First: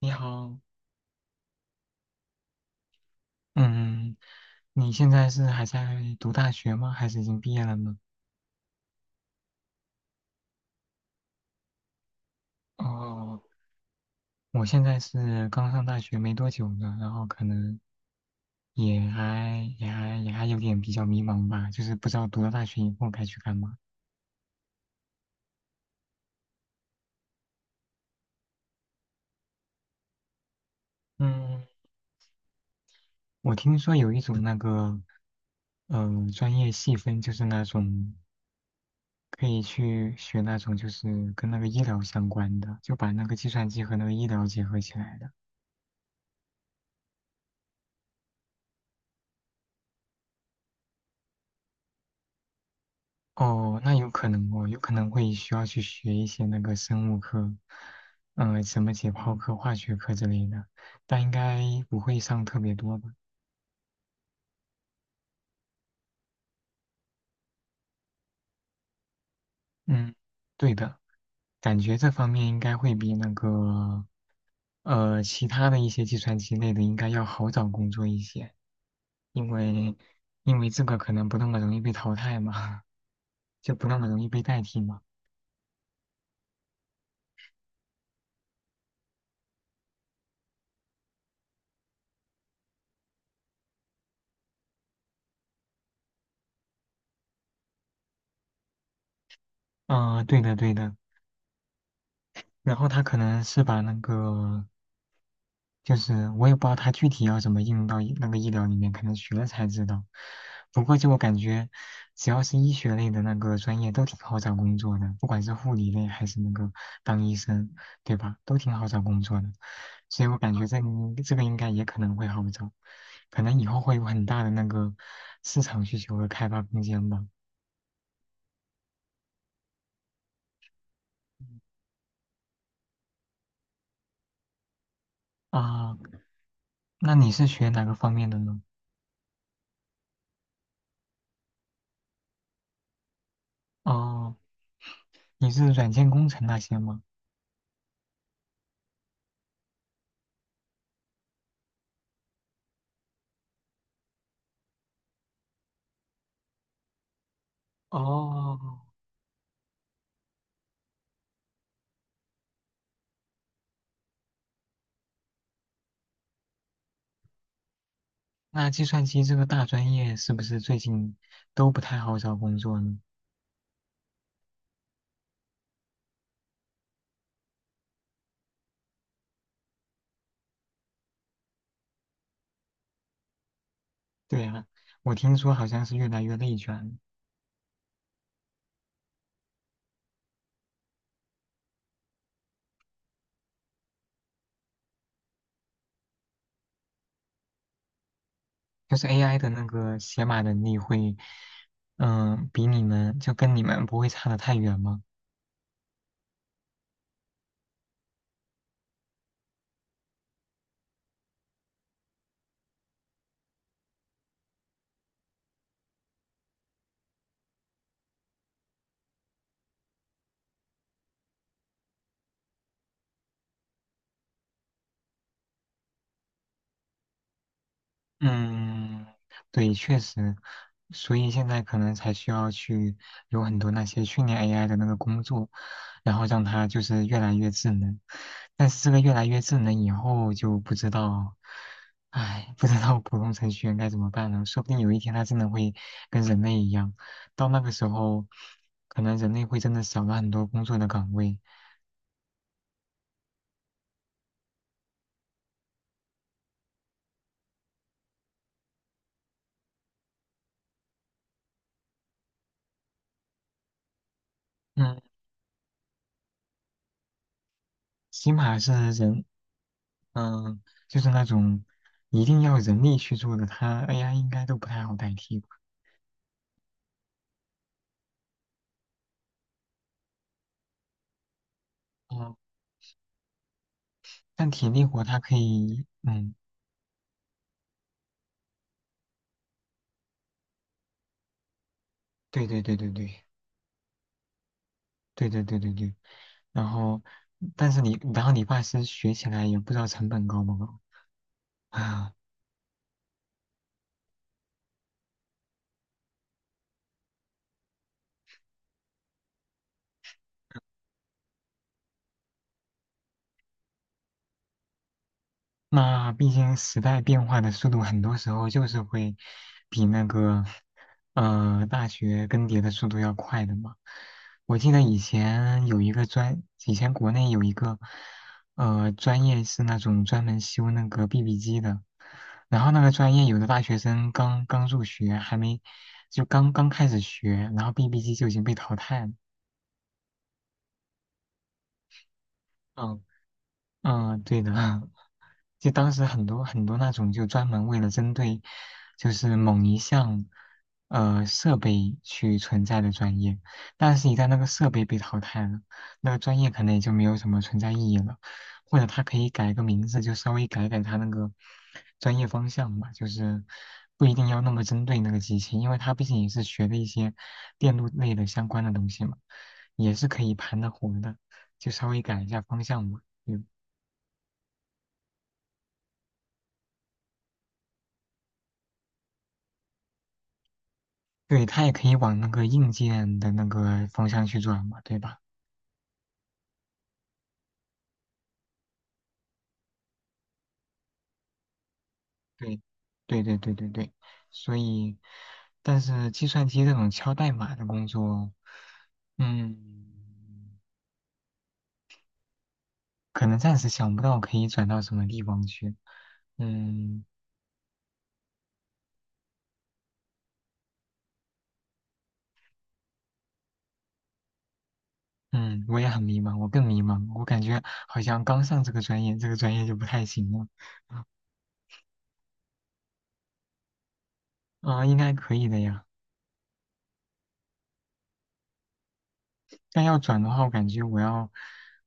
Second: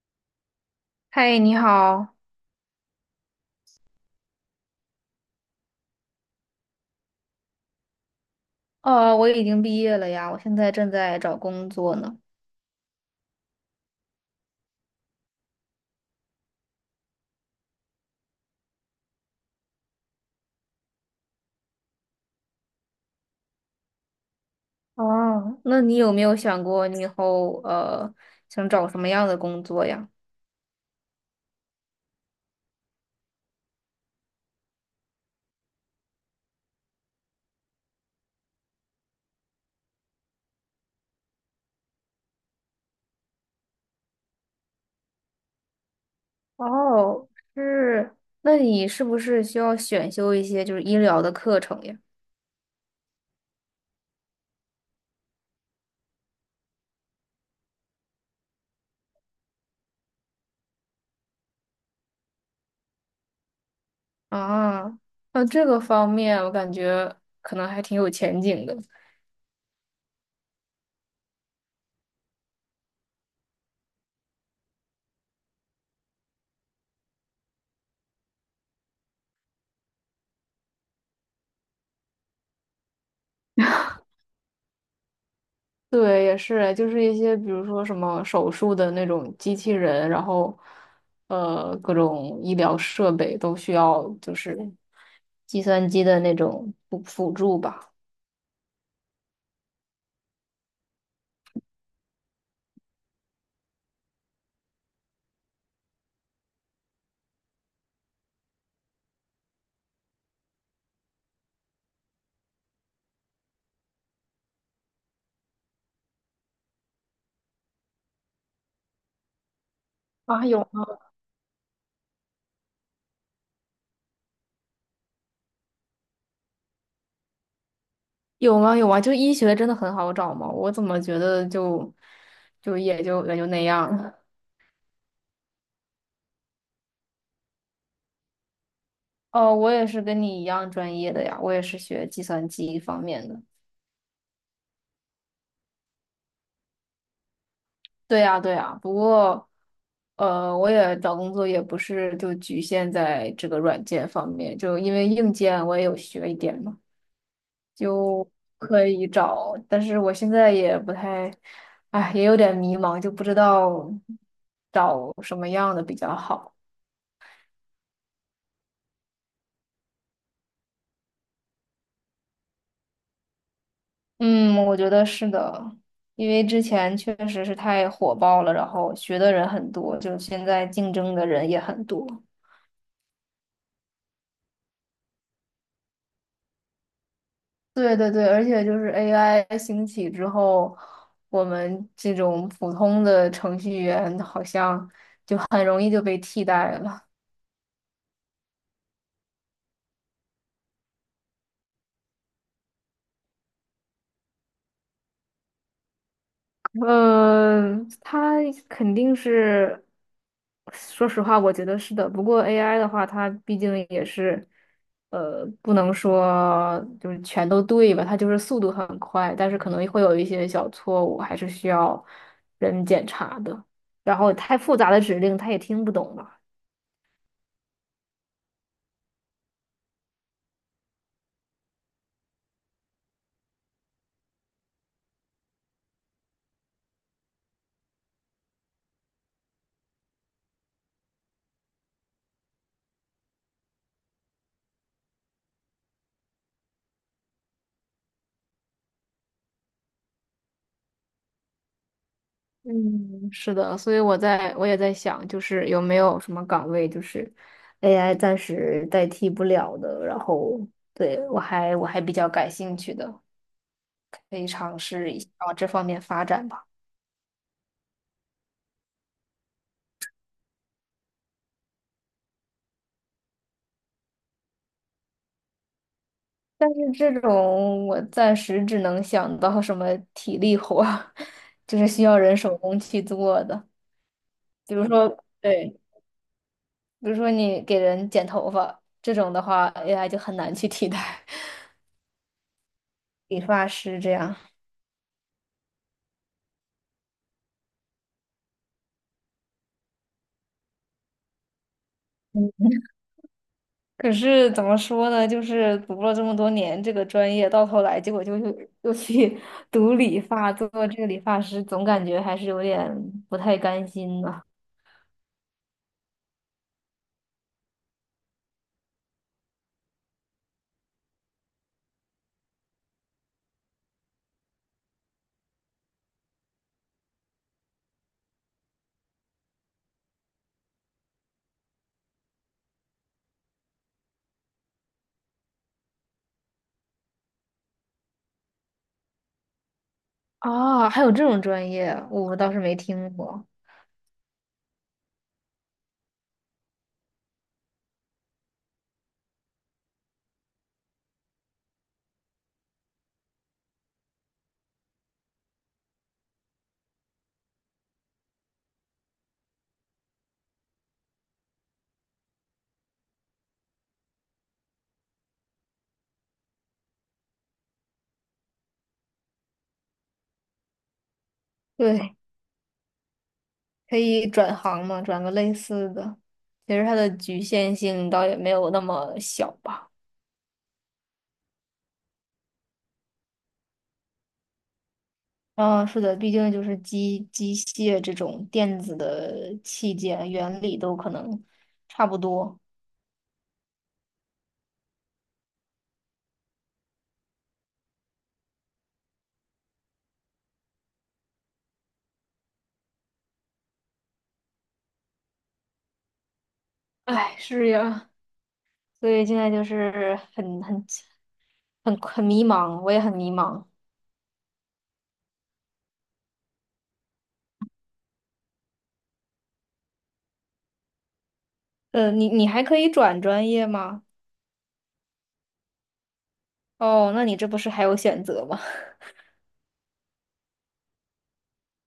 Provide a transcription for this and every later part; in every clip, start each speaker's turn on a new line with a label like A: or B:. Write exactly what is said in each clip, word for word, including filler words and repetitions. A: 你好，
B: 嗨，你好。
A: 嗯，你现在是还在读大学吗？还是已经毕业了呢？
B: 哦，我已经毕业了呀，我现在正在找工作呢。
A: 哦，我现在是刚上大学没多久呢，然后可能也还也还也还有点比较迷茫吧，就是不知道读了大学以后该去干嘛。
B: 哦，那你有没有想过你以后呃想找什么样的工作呀？
A: 嗯，我听说有一种那个，呃，专业细分，就是那种可以去学那种就是跟那个医疗相关的，就把那个计算机和那个医疗结合起来的。
B: 哦，是，那你是不是需要选修一些就是医疗的课程呀？
A: 哦，那有可能哦，有可能会需要去学一些那个生物课，嗯、什么解剖课、化学课之类的，但应该不会上特别多吧？
B: 啊，那这个方面我感觉可能还挺有前景的。
A: 嗯，对的，感觉这方面应该会比那个，呃，其他的一些计算机类的应该要好找工作一些，因为因为这个可能不那么容易被淘汰嘛，就不那么容易被代替嘛。
B: 对，也是，就是一些比如说什么手术的那种机器人，然后呃各种医疗设备都需要就是计算机的那种辅辅助吧。
A: 嗯、对的对的，然后他可能是把那个。就是我也不知道它具体要怎么应用到医那个医疗里面，可能学了才知道。不过就我感觉，只要是医学类的那个专业都挺好找工作的，不管是护理类还是那个当医生，对吧？都挺好找工作的。所以我
B: 啊，
A: 感觉
B: 有
A: 这
B: 吗？
A: 个应这个应该也可能会好找，可能以后会有很大的那个市场需求和开发空间吧。
B: 有吗？有啊！就医学真的很好找吗？我怎么觉得就就也就也就那样了。
A: 啊，那你是学哪个方面的呢？
B: 哦，我也是跟你一样专业的呀，我也是学计算机方面的。
A: 哦，你是软件工程那些吗？
B: 对呀，对呀，不过，呃，我也找工作也不是就局限在这个软件方面，就因为硬件我也有学一点嘛，就
A: 哦，
B: 可以找。但是我现在也不太，哎，也有点迷茫，就不知道找什么样的比较好。
A: 那计算机这个大专业是不是最近都不太好找工作呢？
B: 嗯，我觉得是的，因为之前确实是太火爆了，然后学的人很多，就现在竞争的人也很多。
A: 对啊，我听说好像是越来越内卷，
B: 对对对，而且就是 A I 兴起之后，我们这种普通的程序员好像就很容易就被替代了。
A: 就是 A I 的那个写码能力会，嗯、比你们就跟你们不会差得太远吗？
B: 嗯，它肯定是，说实话，我觉得是的。不过 A I 的话，它毕竟也是，呃，不能说就是全都对吧？它就是速度很快，但是可能会有一些小错误，还是需要人检查的。然后太复杂的指令，它也听不懂嘛。
A: 嗯，对，确实，所以现在可能才需要去有很多那些训练 A I 的那个工作，然后让它就是越来越智能。但是这个越来越智能以后就不知道，唉，不知道普通程序员该怎么办了。说不定有一天它真的会跟人类一样，到那个时候，可能人类会真的少了很多工作的岗位。
B: 嗯，是的，所以我在我也在想，就是有没有什么岗位就是 A I 暂时代替不了的，然后对我还我还比较感兴趣的，可以尝
A: 嗯，
B: 试一下往这方面发展吧。
A: 起码是人嗯，就是那种一定要人力去做的，它 A I 应该都不太好代替吧。
B: 但是这种我暂时只能想到什么体力活儿 就是需要
A: 嗯，
B: 人手工去做的，
A: 但体
B: 比如
A: 力活
B: 说
A: 它可
B: 对，
A: 以，嗯，
B: 比如说你给人剪头发这种的话，A I 就很难去替代
A: 对对对对对
B: 理发师这样。
A: 对对对对对。然后，但是你，然后理发师学起来也不知道成本高不高。啊。
B: 嗯，可是怎么说呢？就是读了这么多年这个专业，到头来结果就又又去 读理发，做这个理发师，总感觉还是有点不太甘心呢。
A: 那毕竟时代变化的速度，很多时候就是会比那个呃大学更迭的速度要快的嘛。我记得以前有一个专，以前国内有一个呃专业是那种专门修那个 B B 机的，然后那个专业有的大学生刚刚入学，还没就刚刚开始学，然后 B B 机就已经被淘汰了。
B: 啊，还有这种专业，我倒是没
A: 嗯
B: 听过。
A: 嗯，对的啊，就当时很多很多那种就专门为了针对就是某一项呃设备去存在的专业，但是一旦那个设备被淘汰了，那个专业可能也就没有什么存在意义了，或者它可以改个名字，就稍微改改它那个专业方向嘛，就是不一定要那么针对那个机器，因为它毕竟也是学的一些电路类的相关的东西嘛，也是可以盘得活的，就稍微
B: 对，
A: 改一下方向嘛。嗯
B: 可以转行嘛，转个类似的。其实它的局限性倒也没有那么小吧。
A: 对，它也可以往那个硬件的那个方向去转嘛，对吧？
B: 嗯，是的，毕竟就是机机械这种电子的器件，原理都可能差不多。
A: 对，对对对对对。所以，但是计算机这种敲代码的工作，嗯，可能暂时想不到可以转到什么地方去。嗯
B: 哎，是呀。所以现在就是很很很很迷茫，我也很迷茫。
A: 嗯，我也很迷茫，我更迷茫，我感觉好像刚上这个专业，这个专业就不太行了。
B: 呃，你你还可以转专业吗？
A: 啊、应该可以的呀。
B: 哦，那你这不是还有选择吗？
A: 但要转的话，我感觉我要，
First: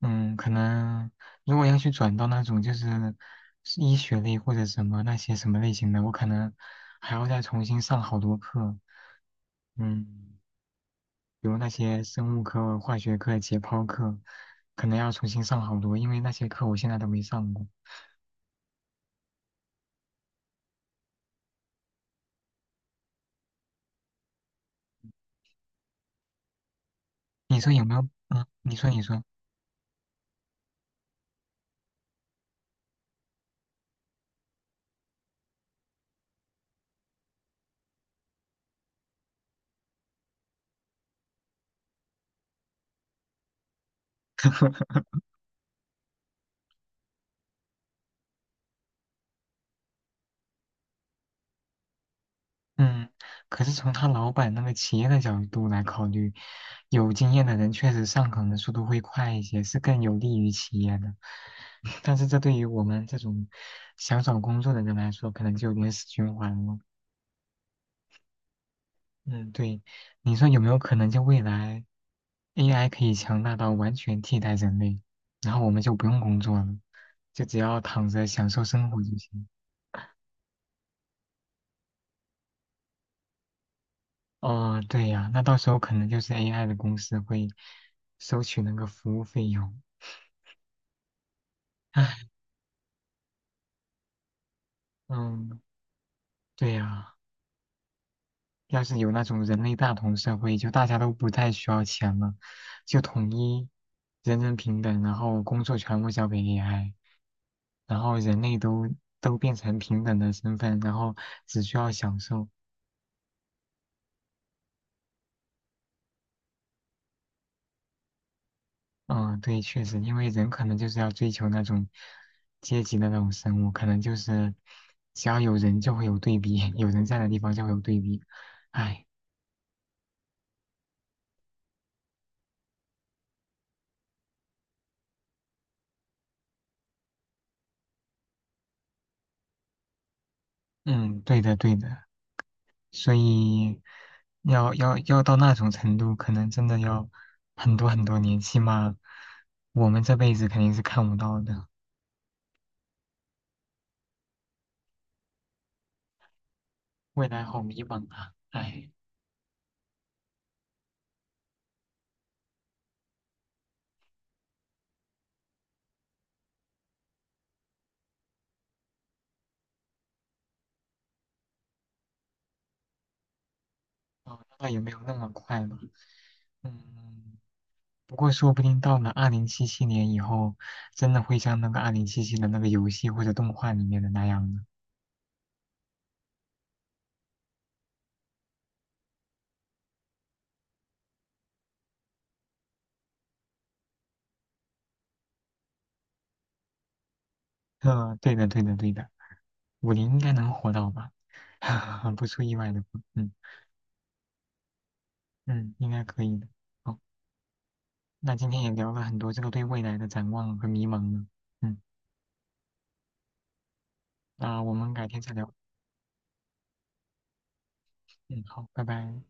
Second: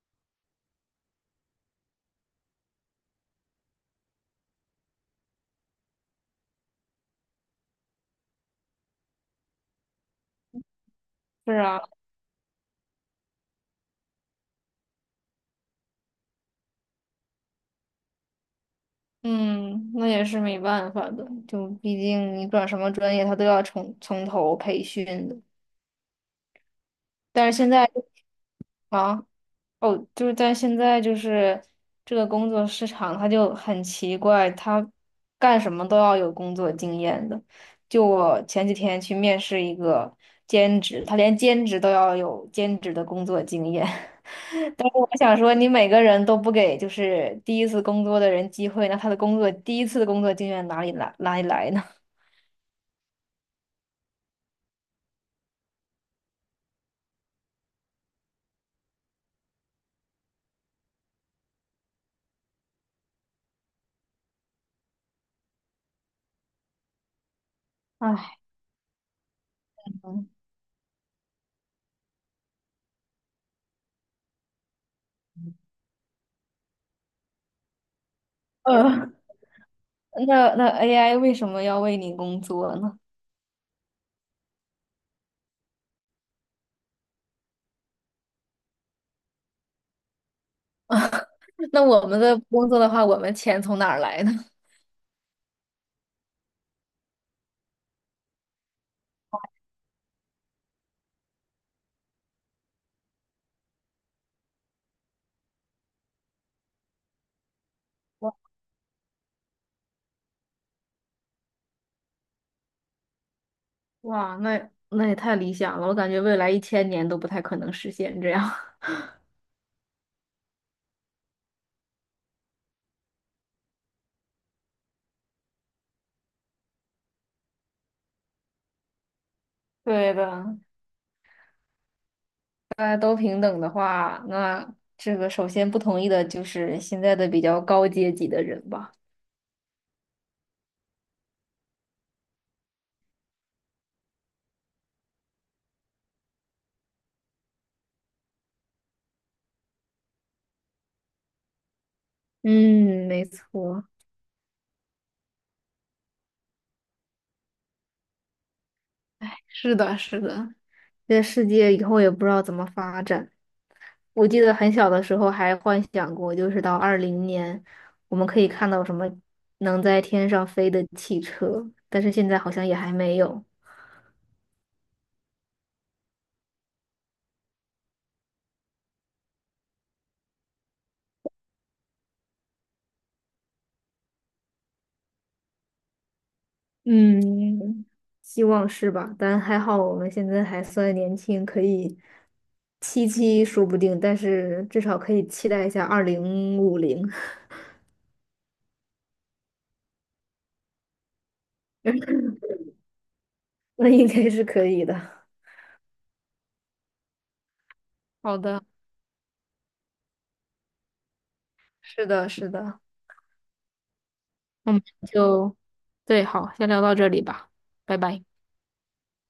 A: 嗯，可能如果要去转到那种就是是医学类或者什么那些什么类型的，我可能还要再重新上好多课，嗯，比
B: 是
A: 如那
B: 啊，
A: 些生物课、化学课、解剖课，可能要重新上好多，因为那些课我现在都没上过。
B: 嗯，那也是没办法的，就毕竟你转什么专业，他都要从从头培训的。但是
A: 你
B: 现
A: 说有
B: 在
A: 没有？嗯，你说你说。
B: 啊。哦，就是但现在就是这个工作市场，它就很奇怪，它干什么都要有工作经验的。就我前几天去面试一个兼职，他连兼职都要有兼职的工作经验。但是我想说，你每个人都不给就是第一次工作的人机会，那他的工作第一次的工作经验哪里来哪里来呢？
A: 嗯，可是从他老板那个企业的角度来考虑，有经验的人确实上岗的速度会快一些，是更有利于企业的。但是这对于我们这种想找工作的人来说，可能就有点死循环了。
B: 唉，
A: 嗯，对，
B: 嗯，
A: 你说有没有可能就未来 A I 可以强大到完全替代人类，然后我们就不用工作了，就只要躺着享受生活
B: 呃，
A: 就行。
B: 那那 A I 为什么要为你工作呢？
A: 哦，对呀，那到时候可能就是 A I 的公司会收取那个服务费用。
B: 那我们
A: 唉，
B: 的工作的话，我们钱从哪儿来呢？
A: 嗯，对呀，要是有那种人类大同社会，就大家都不太需要钱了，就统一人人平等，然后工作全部交给 A I，然后 人类都都变成平等的身份，然后只需要享受，
B: 哇，那那也太理想了，我感觉未来一千年都不太可能实现这样。
A: 嗯，对，确实，因为人可能就是要追求那种阶级的那种生物，可能就是只要有人就会有对比，有人在的地方就会有对比。哎，
B: 对的，大家都平等的话，那这个首先不同意的就是现在的比较高阶级的人吧。
A: 嗯，对的，对的，所以要要要到那种程度，可能真的要很多很多年，起码我们这辈子肯定是看不到的。
B: 嗯，没错，
A: 未来好迷茫啊，哎，
B: 是的，是的，这世界以后也不知道怎么发展。我记得很小的时候还幻想过，就是到二零年，我们可以看到什么能在天上飞的汽车，但是现在好像也还没有。
A: 哦那也没有那么快吧，嗯。不过说不定到了二零七七年以后，真的会像那个二零七七的那个游戏或者动画里面的那样呢。
B: 嗯，希望是吧？但还好我们现在还算年轻，可以七七说不定，但是至少可以期待一下二零五零。
A: 嗯，对的，对的，对的，五零应该能活到吧？不出意外的话，嗯
B: 那应该是可以的。
A: 嗯，应该可以的。好，那
B: 好
A: 今天
B: 的，
A: 也聊了很多这个对未来的展望和迷茫呢。嗯，
B: 是的，是的，
A: 那我
B: 我们
A: 们改天再聊。
B: 就，对，好，先聊到这里吧，拜拜。
A: 嗯，好，拜拜。